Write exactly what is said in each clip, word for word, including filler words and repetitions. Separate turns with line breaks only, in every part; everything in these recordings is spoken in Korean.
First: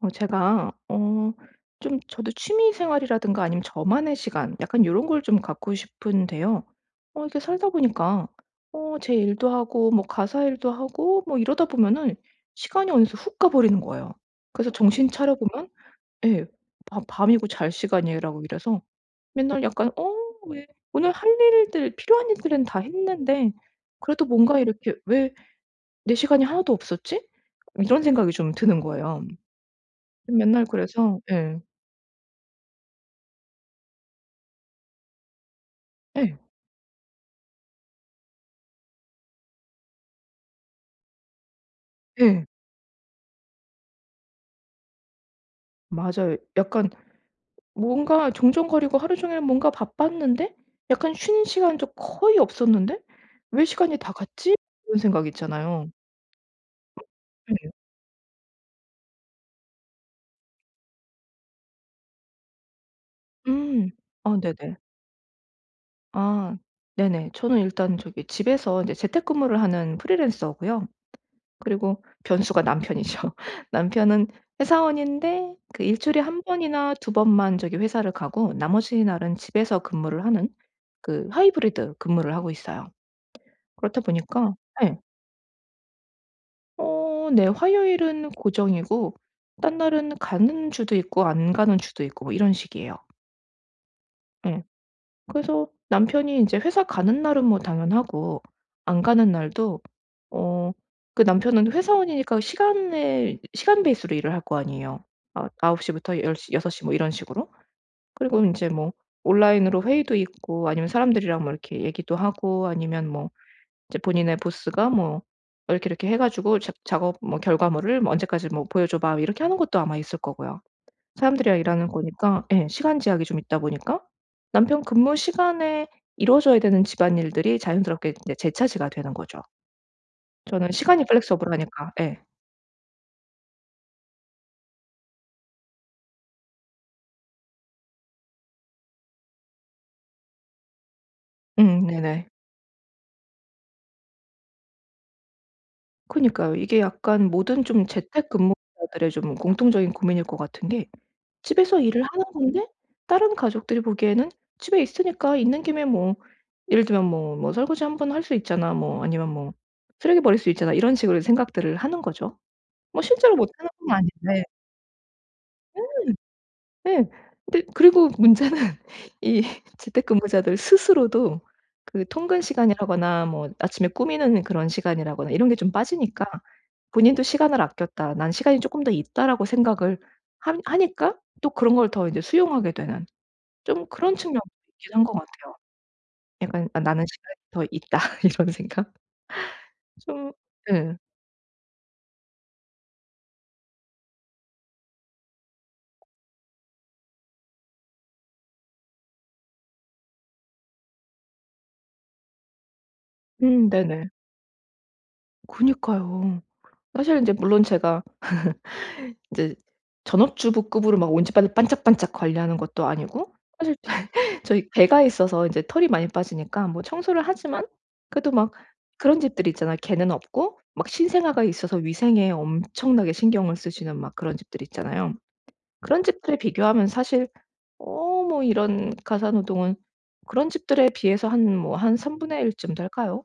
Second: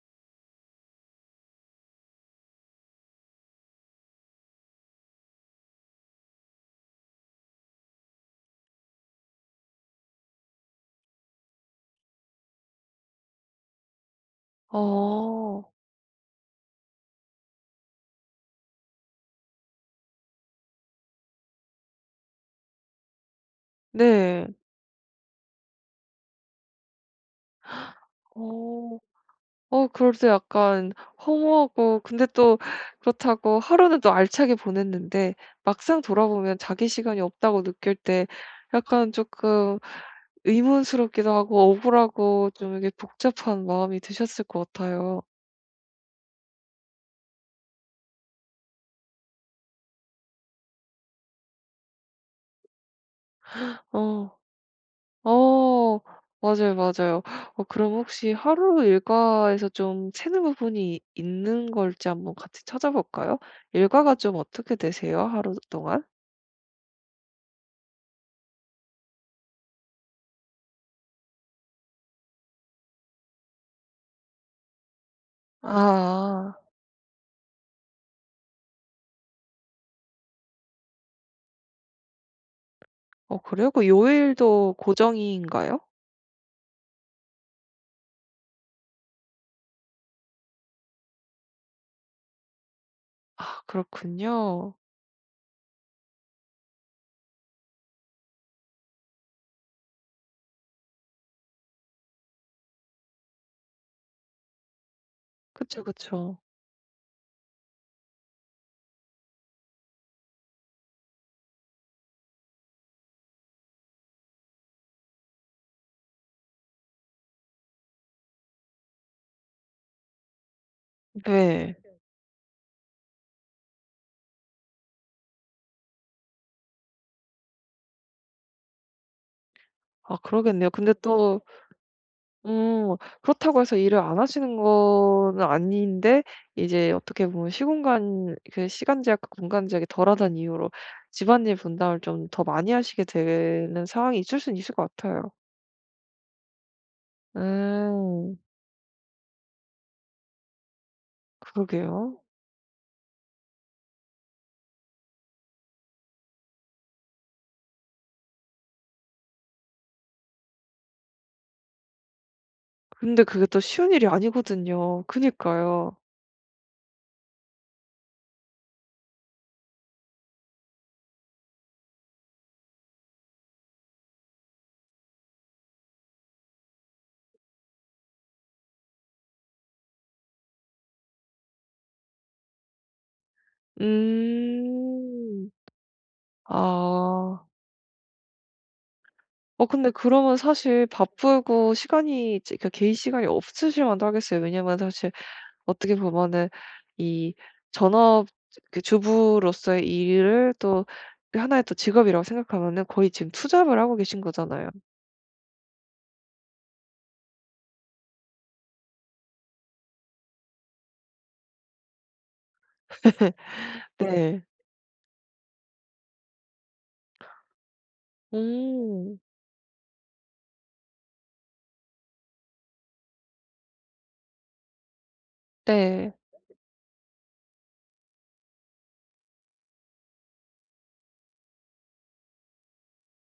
어 제가 어 좀 저도 취미 생활이라든가 아니면 저만의 시간 약간 이런 걸 좀 갖고 싶은데요. 어 이게 살다 보니까 어 제 일도 하고 뭐 가사 일도 하고 뭐 이러다 보면은 시간이 어느새 훅 가 버리는 거예요. 그래서 정신 차려 보면
어.
예, 밤 밤이고 잘 시간이라고 이래서 맨날 약간 '어 왜 오늘 할 일들 필요한 일들은 다 했는데 그래도
네.
뭔가 이렇게 왜 내 시간이 하나도 없었지?' 이런 생각이 좀 드는
어.
거예요.
어 그래도
맨날
약간
그래서 예.
허무하고 근데 또 그렇다고 하루는 또 알차게 보냈는데 막상
예.
돌아보면 자기 시간이 없다고 느낄 때 약간 조금 의문스럽기도 하고
예.
억울하고 좀 이게 복잡한 마음이 드셨을 것 같아요.
맞아요. 약간 뭔가 종종거리고 하루 종일 뭔가 바빴는데 약간 쉬는 시간도 거의 없었는데 '왜 시간이 다
어.
갔지?' 이런 생각 있잖아요.
어. 맞아요, 맞아요. 어
예.
그럼 혹시 하루 일과에서 좀 채는 부분이 있는 걸지 한번 같이 찾아볼까요?
음.
일과가 좀
아
어떻게
네네.
되세요? 하루 동안?
아 네네. 저는 일단 저기 집에서 이제 재택근무를 하는 프리랜서고요. 그리고 변수가 남편이죠. 남편은 회사원인데 그 일 주일에 한
아.
번이나 두 번만 저기 회사를 가고 나머지 날은 집에서 근무를 하는 그 하이브리드 근무를 하고 있어요.
어 그래요? 그
그렇다 보니까
요일도
예.
고정인가요?
어 네. 화요일은 고정이고 딴 날은 가는 주도 있고 안 가는 주도 있고 뭐 이런 식이에요.
아
예.
그렇군요.
그래서 남편이 인제 회사 가는 날은 뭐 당연하고 안 가는 날도 어 그 남편은 회사원이니까 시간에 시간 베이스로 일을 할 거 아니에요. 아 아홉
그쵸,
시부터 열
그쵸.
시, 여6시 뭐 이런 식으로. 그리고 인제 뭐 온라인으로 회의도 있고 아니면 사람들이랑 뭐 이렇게 얘기도 하고 아니면 뭐 이제 본인의 보스가 뭐 "이렇게 이렇게 해 가지고 작 작업 뭐 결과물을 뭐 언제까지 뭐 보여줘 봐." 이렇게 하는 것도 아마 있을 거고요. 사람들이랑
네.
일하는 거니까 예 시간 제약이 좀 있다 보니까 남편 근무 시간에 이루어져야 되는 집안일들이 자연스럽게 이제 제 차지가 되는 거죠.
아
저는
그러겠네요. 근데
시간이
또
플렉서블하니까 예.
음. 그렇다고 해서 일을 안 하시는 거는 아닌데 이제 어떻게 보면 시공간 그 시간 제약과 공간 제약이 덜하다는 이유로 집안일
음
분담을
네네.
좀 더 많이 하시게 되는 상황이 있을 수는 있을 것 같아요.
그니까요. 이게 약간 모든 좀
음.
재택근무자들의 좀 공통적인 고민일 것 같은 게 집에서 일을
그러게요.
하는 건데 다른 가족들이 보기에는 집에 있으니까 있는 김에 뭐 예를 들면 뭐 뭐 '설거지 한번 할 수 있잖아.' 뭐 아니면 뭐 '쓰레기 버릴 수 있잖아.' 이런 식으로 생각들을 하는 거죠. 뭐
근데
실제로
그게
못
또
하는 건
쉬운 일이
아닌데
아니거든요. 그니까요.
음. 예. 근데 그리고 문제는 이 재택근무자들 스스로도 그 통근 시간이라거나 뭐 아침에 꾸미는 그런 시간이라거나 이런 게 좀 빠지니까 본인도 '시간을 아꼈다. 난 시간이 조금 더 있다.'라고 생각을 하, 하니까 또 그런 걸 더 이제 수용하게 되는 좀 그런 측면도 있긴 한 것
음.
같아요. 약간 '아 나는 시간이
아.
더 있다.' 이런 생각?
어 근데
좀
그러면 사실
예.
바쁘고 시간이 그 개인 시간이 없으실 만도 하겠어요. 왜냐면 사실 어떻게 보면은 이 전업 그 주부로서의 일을 또 그 하나의 또 직업이라고 생각하면은 거의 지금
음
투잡을 하고
네네.
계신 거잖아요.
그니까요. 사실 인제 물론 제가 인제 전업주부급으로 막 온지발을 반짝반짝 관리하는 것도 아니고 사실
네.
저희 개가 있어서 인제 털이 많이 빠지니까 뭐 청소를 하지만 그래도 막
음.
그런 집들이 있잖아요. 개는 없고 막 신생아가 있어서 위생에 엄청나게 신경을 쓰시는 막 그런 집들 있잖아요. 그런
네.
집들에 비교하면 사실 어 뭐 이런 가사노동은 그런 집들에 비해서 한 뭐 한 삼분의 일쯤 될까요?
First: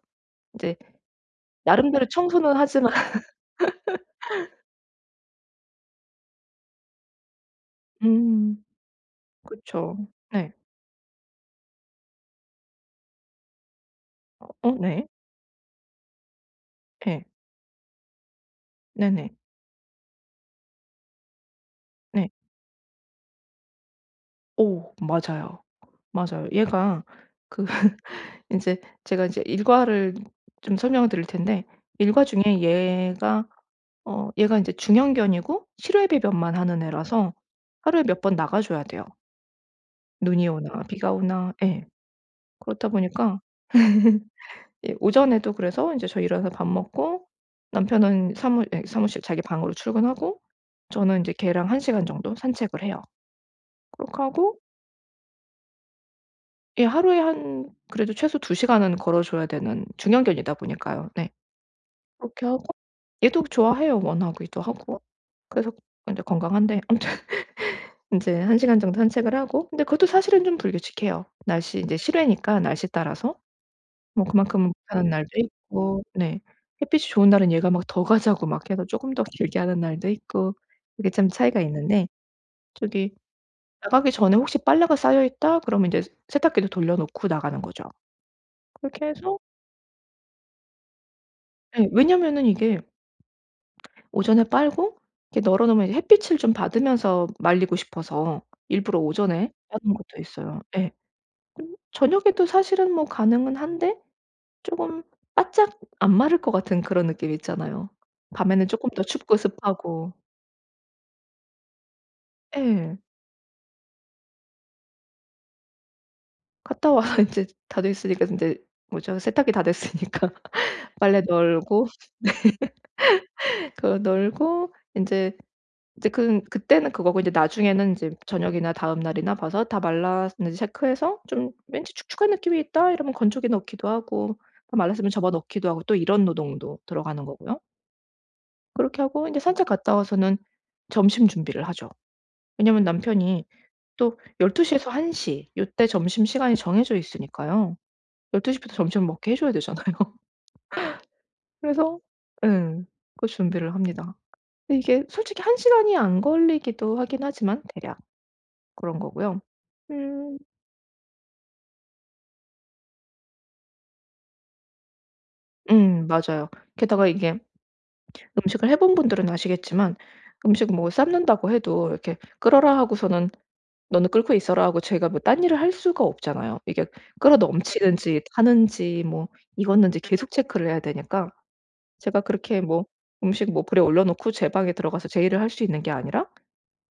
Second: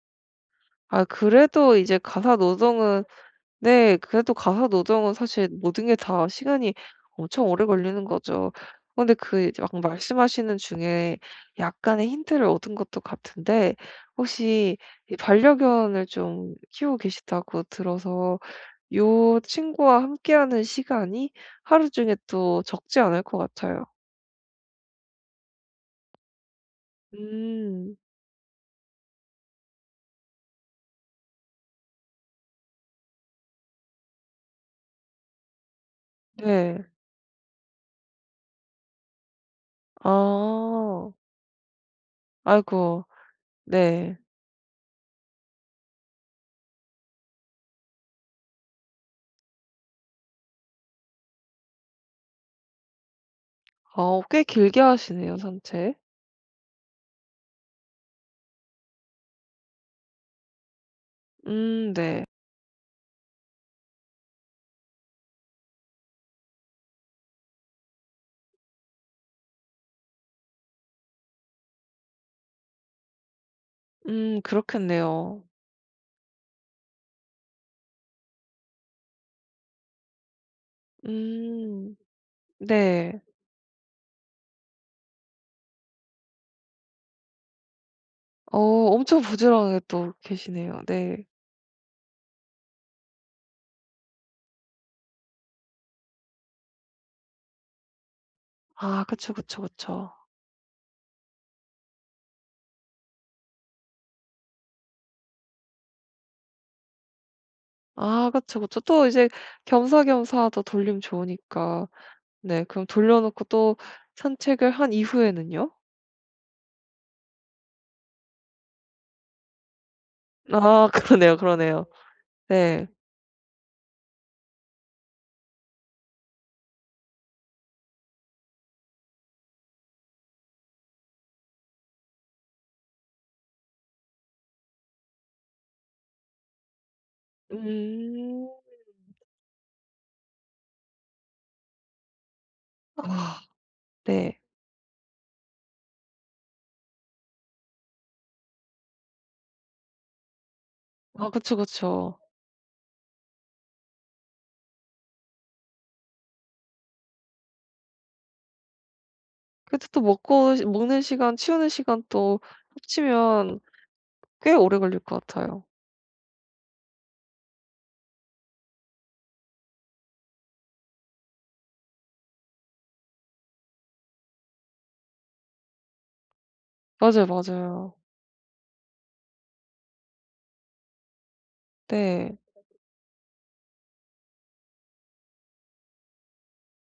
이제
아 그래도 이제
나름대로
가사
청소는 하지만
노동은 네 그래도 가사 노동은 사실 모든 게 다 시간이 엄청 오래 걸리는 거죠.
음.
근데 그 이제 막
그쵸. 네.
말씀하시는 중에 약간의 힌트를 얻은 것도 같은데
어
혹시
네.
이 반려견을 좀 키우고
네,
계시다고 들어서
네네.
요 친구와 함께하는 시간이 하루 중에
네.
또 적지 않을 것 같아요.
오, 맞아요. 맞아요. 얘가 그
음.
이제 제가 이제 일과를 좀 설명을 드릴 텐데 일과 중에 얘가 어 얘가 이제 중형견이고 실외 배변만 하는
네.
애라서 하루에 몇 번 나가 줘야 돼요. 눈이 오나 비가
아.
오나 예. 그렇다
아이고.
보니까
네.
예 오전에도 그래서 이제 저 일어나서 밥 먹고 남편은 사무 예 사무실 자기 방으로 출근하고 저는 이제 걔랑 한 시간 정도 산책을 해요.
아, 어
그렇게
꽤
하고
길게 하시네요, 산책.
예 하루에 한 그래도 최소 두 시간은 걸어 줘야 되는 중형견이다 보니까요. 네.
음 네.
그렇게 하고 얘도 좋아해요. 원하기도 하고. 그래서 이제 건강한데 아무튼 이제한 시간 정도 산책을 하고 근데 그것도 사실은 좀 불규칙해요. 날씨 이제 실외니까 날씨 따라서. 뭐
음
그만큼은 못 하는 날도
그렇겠네요.
있고 네. 햇빛이 좋은 날은 얘가 막 더 가자고 막 해서 조금 더 길게 하는 날도 있고 그게 참 차이가
음
있는데 저기
네.
나가기 전에 혹시 빨래가 쌓여 있다 그러면 이제 세탁기도 돌려 놓고 나가는 거죠.
어
그렇게
엄청
해서
부지런하게 또 계시네요. 네.
예 왜냐면은 이게 오전에 빨고 이렇게 널어 놓으면 이제 햇빛을 좀 받으면서 말리고 싶어서 일부러
아 그쵸,
오전에
그쵸,
하는
그쵸.
것도 있어요. 예. 음 저녁에도 사실은 뭐 가능은 한데 쪼금 바짝 안 마를 것 같은 그런 느낌 있잖아요.
아 그쵸,
밤에는
그쵸.
쪼끔 더
또 이제
춥고 습하고.
겸사겸사 또 돌림 좋으니까. 네 그럼
예.
돌려 놓고 또 산책을 한 이후에는요?
갔다 와서 인제 다 됐으니까 인제 뭐죠? 세탁기 다 됐으니까
아
빨래
그러네요, 그러네요.
널고
네.
그거 널고 인제 이제 그 그때는 그거고 이제 나중에는 인제 저녁이나 다음 날이나 봐서 다 말랐는지 체크해서 좀 '왠지 축축한 느낌이 있다.' 이러면 건조기 넣기도 하고 다 말랐으면 접어 넣기도 하고 또 이런 노동도 들어가는 거고요.
음.
그렇게 하고 인제 산책 갔다 와서는 점심 준비를 하죠. 왜냐면
아
남편이 또
네.
열두 시에서 한 시 요때 점심시간이 정해져 있으니까요. 열두 시부터 점심을 먹게 해 줘야 되잖아요.
아 그쵸,
그래서
그쵸.
예. 그 준비를 합니다. 근데 이게 솔직히 한 시간이 안 걸리기도 하긴 하지만 대략 그런 거고요.
그래도 또
음.
먹고 시 먹는 시간, 치우는 시간 또 합치면 꽤 오래 걸릴 것 같아요.
음. 맞아요. 게다가 이게 음식을 해본 분들은 아시겠지만 음식 뭐 삶는다고 해도 이렇게 "끓어라." 하고서는 "너는 끓고 있어라." 하고 제가 뭐 딴 일을 할 수가 없잖아요. 이게
맞아요,
끓어
맞아요.
넘치는지 타는지 뭐 익었는지 계속 체크를 해야 되니까 제가
네.
그렇게 뭐 음식 뭐 불에 올려 놓고 제 방에 들어가서 제 일을 할 수 있는 게 아니라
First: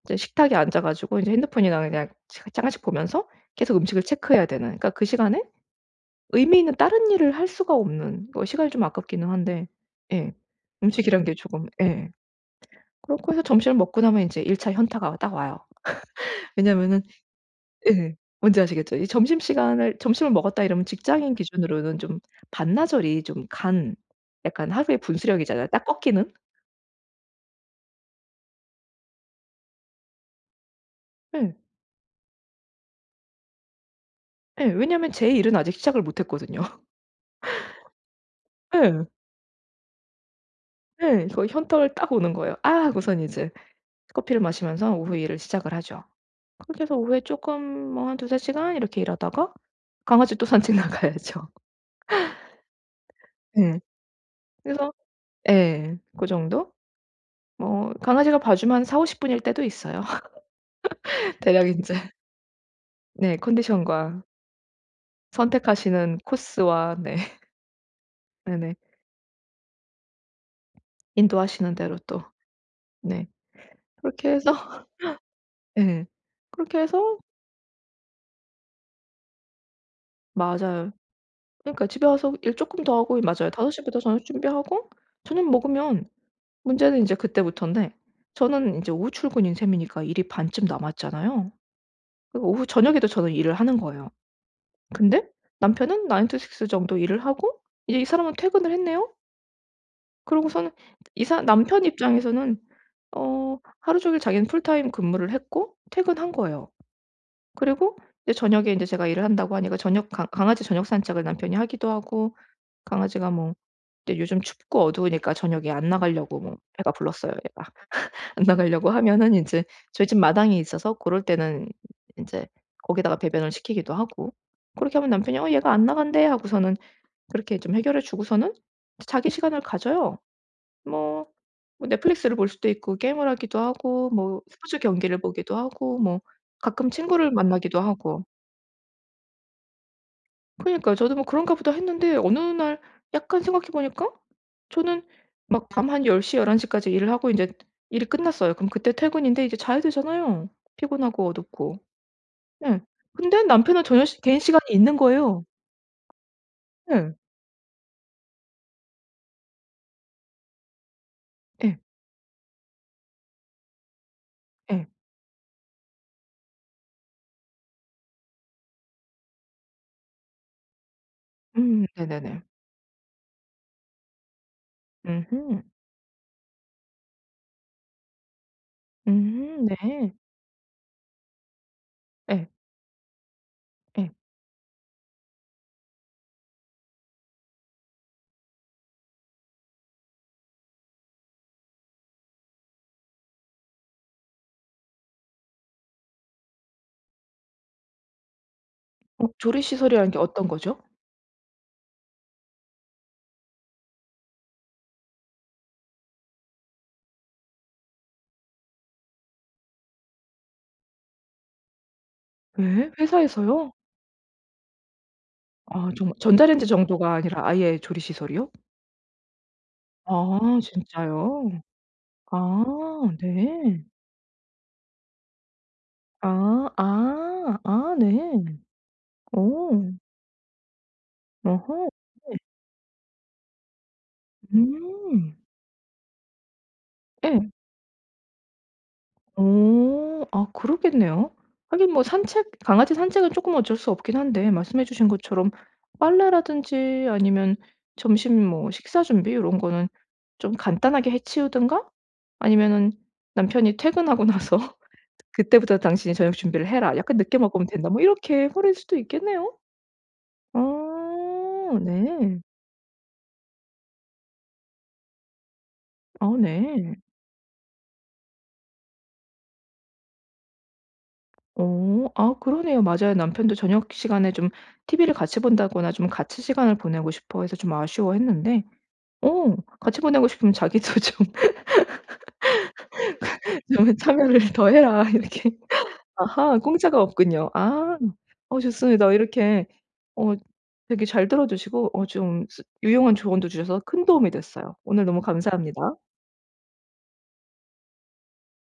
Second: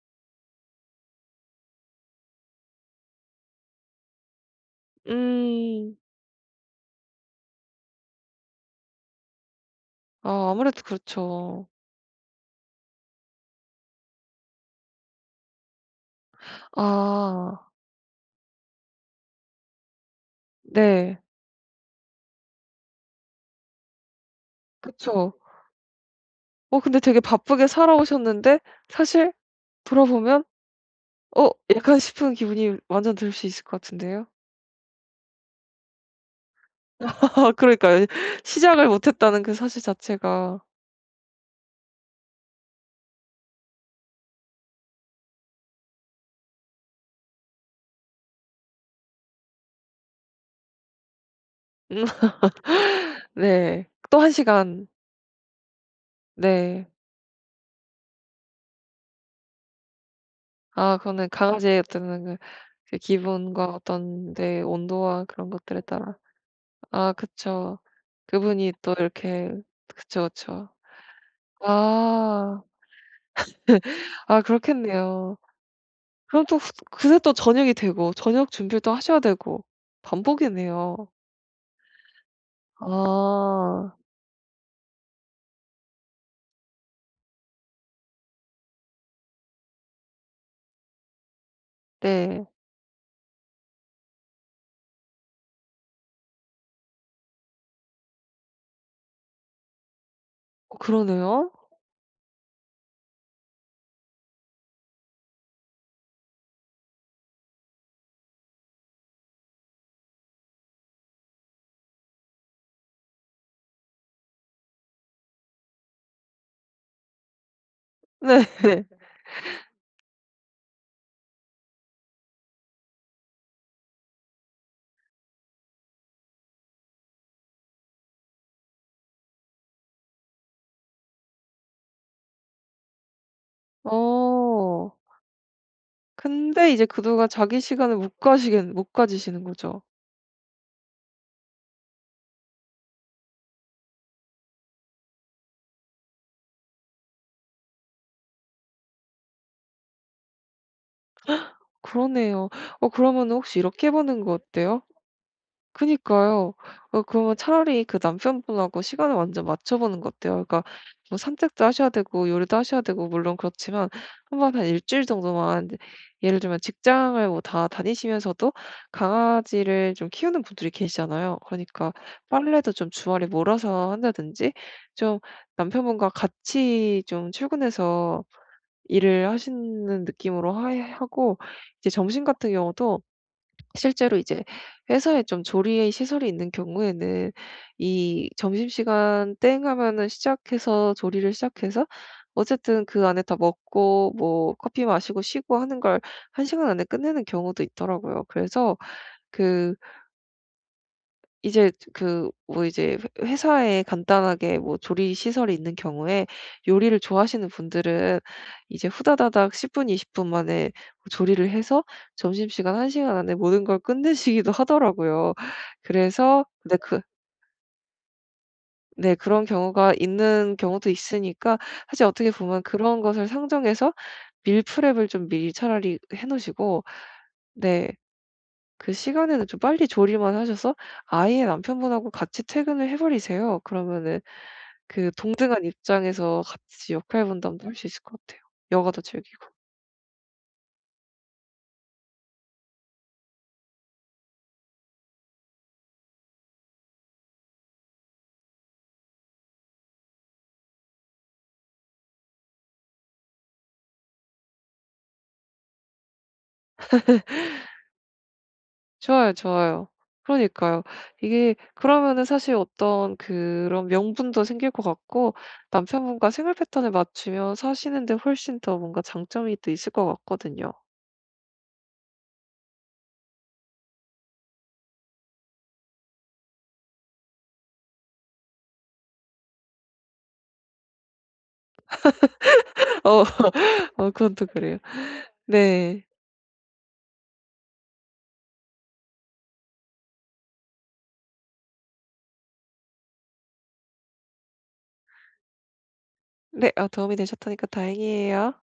이제 식탁에 앉아 가지고 이제 핸드폰이나 그냥 잠 잠깐씩 보면서 계속 음식을 체크해야 되는 그러니까 그 시간에
음.
의미 있는 다른 일을 할 수가 없는 뭐 시간이 좀 아깝기는 한데 예.
아 아무래도
음식이란 게 조금
그렇죠.
예. 그렇고 해서 점심을 먹고 나면 이제일 차 현타가 딱 와요. 왜냐면은
아
예. 뭔지 아시겠죠? 이 점심시간을 점심을 먹었다 이러면
네.
직장인 기준으로는 좀 반나절이 좀 간 약간 하루의
그쵸.
분수령이잖아요. 딱 꺾이는.
어 근데 되게 바쁘게 살아오셨는데 사실 돌아보면 '어
예.
약간.' 싶은 기분이 완전 들 수 있을 것 같은데요.
예. 왜냐면 제 일은 아직 시작을 못 했거든요.
아, 그러니까요. 시작을
예.
못 했다는 그 사실 자체가.
예. 거의 현떡을 딱 오는 거예요. 아 하고선 이제 커피를 마시면서 오후 일을 시작을 하죠. 그렇게 해서 오후에 쪼끔 뭐 한 두세 시간 이렇게 일하다가 강아지 또 산책 나가야죠.
음.
예.
네. 또 한 시간.
그래서 예. 고 정도?
네.
뭐 강아지가 봐주면 한 사오십 분일 때도 있어요.
아 그거는
대략 인제
강아지한테는 그 그
네
기분과
컨디션과
어떤 내 온도와 그런 것들에 따라
선택하시는 코스와
아
네.
그쵸. 그분이
네네.
또 이렇게 그쵸, 그쵸.
인도하시는 대로 또
아.
네. 그렇게
아
해서
그렇겠네요.
예.
그럼 또 후
그렇게 해서
그새 또 저녁이 되고 저녁 준비를 또 하셔야 되고
맞아요.
반복이네요.
그러니까 집에 와서 일 쪼끔 더 하고 맞아요. 다섯 시
아.
부터 저녁 준비하고 저녁 먹으면 문제는 인제 그때부터인데 저는 인제 오후 출근인 셈이니까 일이 반쯤 남았잖아요.
네.
그리고 오후 저녁에도 저는 일을 하는 거예요. 근데 남편은 나인 to 식스 정도 일을 하고 이제 이 사람은 퇴근을 했네요. 그러고서는
어
이사
그러네요.
남편 입장에서는 어 하루 종일 자기는 풀타임 근무를 했고 퇴근한 거예요. 그리고 이제 저녁에 이제 제가 일을 한다고 하니까 저녁 강 강아지 저녁 산책을 남편이 하기도 하고 강아지가 뭐 이제 요즘 춥고 어두우니까 저녁에 안 나가려고 뭐 애가 불렀어요, 얘가. 안
네.
나가려고 하면은 이제 저희 집 마당이 있어서 그럴 때는 이제 거기다가 배변을 시키기도 하고 그렇게 하면 남편이 "어 얘가 안 나간대." 하고서는 그렇게 좀 해결해 주고서는 자기 시간을 가져요. 뭐 뭐 넷플릭스를 볼 수도 있고 게임을 하기도 하고 뭐 스포츠
어.
경기를 보기도 하고 뭐
근데 이제
가끔
그동안
친구를
자기
만나기도
시간을 못
하고.
가시겠 못 가지시는 거죠?
그러니까요. 저도 뭐 '그런가 보다.' 했는데 어느 날 약간 생각해 보니까 저는 막 밤 한 일 공 열한 일 일 까지 일을 하고 인제 일이 끝났어요. 그럼 그때 퇴근인데 이제 자야 되잖아요, 피곤하고 어둡고.
그러네요.
예.
어 그러면
근데
혹시
남편은
이렇게 해
저녁
보는
시
거
개인 시간이
어때요?
있는 거예요.
그니까요. 어
예.
그러면 차라리 그 남편분하고 시간을 완전 맞춰 보는 거 어때요? 그러니까 뭐 산책도
예.
하셔야 되고 요리도 하셔야 되고 물론 그렇지만 한번 한
예.
일주일 정도만 예를 들면 직장을 뭐 다 다니시면서도 강아지를 좀 키우는 분들이 계시잖아요.
음
그러니까
네네네.
빨래도 좀 주말에 몰아서 한다든지 좀
음음.
남편분과 같이 좀 출근해서 일을
음
하시는
네.
느낌으로 하 하고 이제 점심
예.
같은 경우도
예.
실제로 이제 회사에 좀 조리의 시설이 있는 경우에는 이 점심시간 땡 하면은 시작해서 조리를 시작해서 어쨌든 그 안에 다 먹고 뭐 커피 마시고 쉬고 하는 걸 한 시간 안에 끝내는 경우도 있더라고요. 그래서
어 조리
그
시설이라는 게 어떤 거죠?
이제 그 뭐 이제 회 회사에 간단하게 뭐 조리 시설이 있는 경우에 요리를 좋아하시는 분들은 이제 후다다닥 십 분, 이십 분 만에 조리를 해서 점심시간
예?
한 시간 안에 모든
회사에서요?
걸 끝내시기도 하더라고요.
아 정말
그래서
전자레인지
네 그
정도가 아니라 아예 조리 시설이요?
네 그런 경우가
아
있는 경우도 있으니까
진짜요?
사실 어떻게 보면
아
그런 것을
네.
상정해서 밀프렙을 좀 미리 차라리 해
아.
놓으시고
아.
네
아 네.
그 시간에는 좀 빨리
오,
조리만 하셔서 아예
어허.
남편분하고
네.
같이 퇴근을 해 버리세요. 그러면은 그
음.
동등한 입장에서 같이 역할
예.
분담도 할 수 있을 것 같아요. 여가도 즐기고.
오, 아 그러겠네요. 하긴 뭐 산책 강아지 산책은 조금 어쩔 수 없긴 한데 말씀해 주신 것처럼 빨래라든지 아니면 점심 뭐 식사 준비 이런 거는 좀 간단하게 해 치우든가 아니면은 남편이 퇴근하고 나서 "그때부터 당신이 저녁 준비를 해라. 약간 늦게 먹으면 된다." 뭐 이렇게 해 버릴 수도
좋아요,
있겠네요.
좋아요. 그러니까요. 이게
어
그러면은
네.
사실 어떤 그런 명분도 생길 것 같고 남편분과
아
생활 패턴을
네.
맞추면 사시는 데 훨씬 더 뭔가 장점이 또 있을 것 같거든요.
어. 아 그러네요. 맞아요. 남편도 저녁 시간에 좀 티비를 같이 본다거나 좀 같이 시간을 보내고 싶어 해서 좀 아쉬워했는데 어 같이 보내고 싶으면 "자기도 좀
어.
좀
어 그건 또
참여를 더
그래요.
해라." 이렇게.
네.
아하 공짜가 없군요. 아. 어 좋습니다. 이렇게 어 되게 잘 들어 주시고 어 좀 쓰 유용한 조언도 주셔서 큰 도움이 됐어요. 오늘 너무 감사합니다.
네. 어, 도움이 되셨다니까 다행이에요.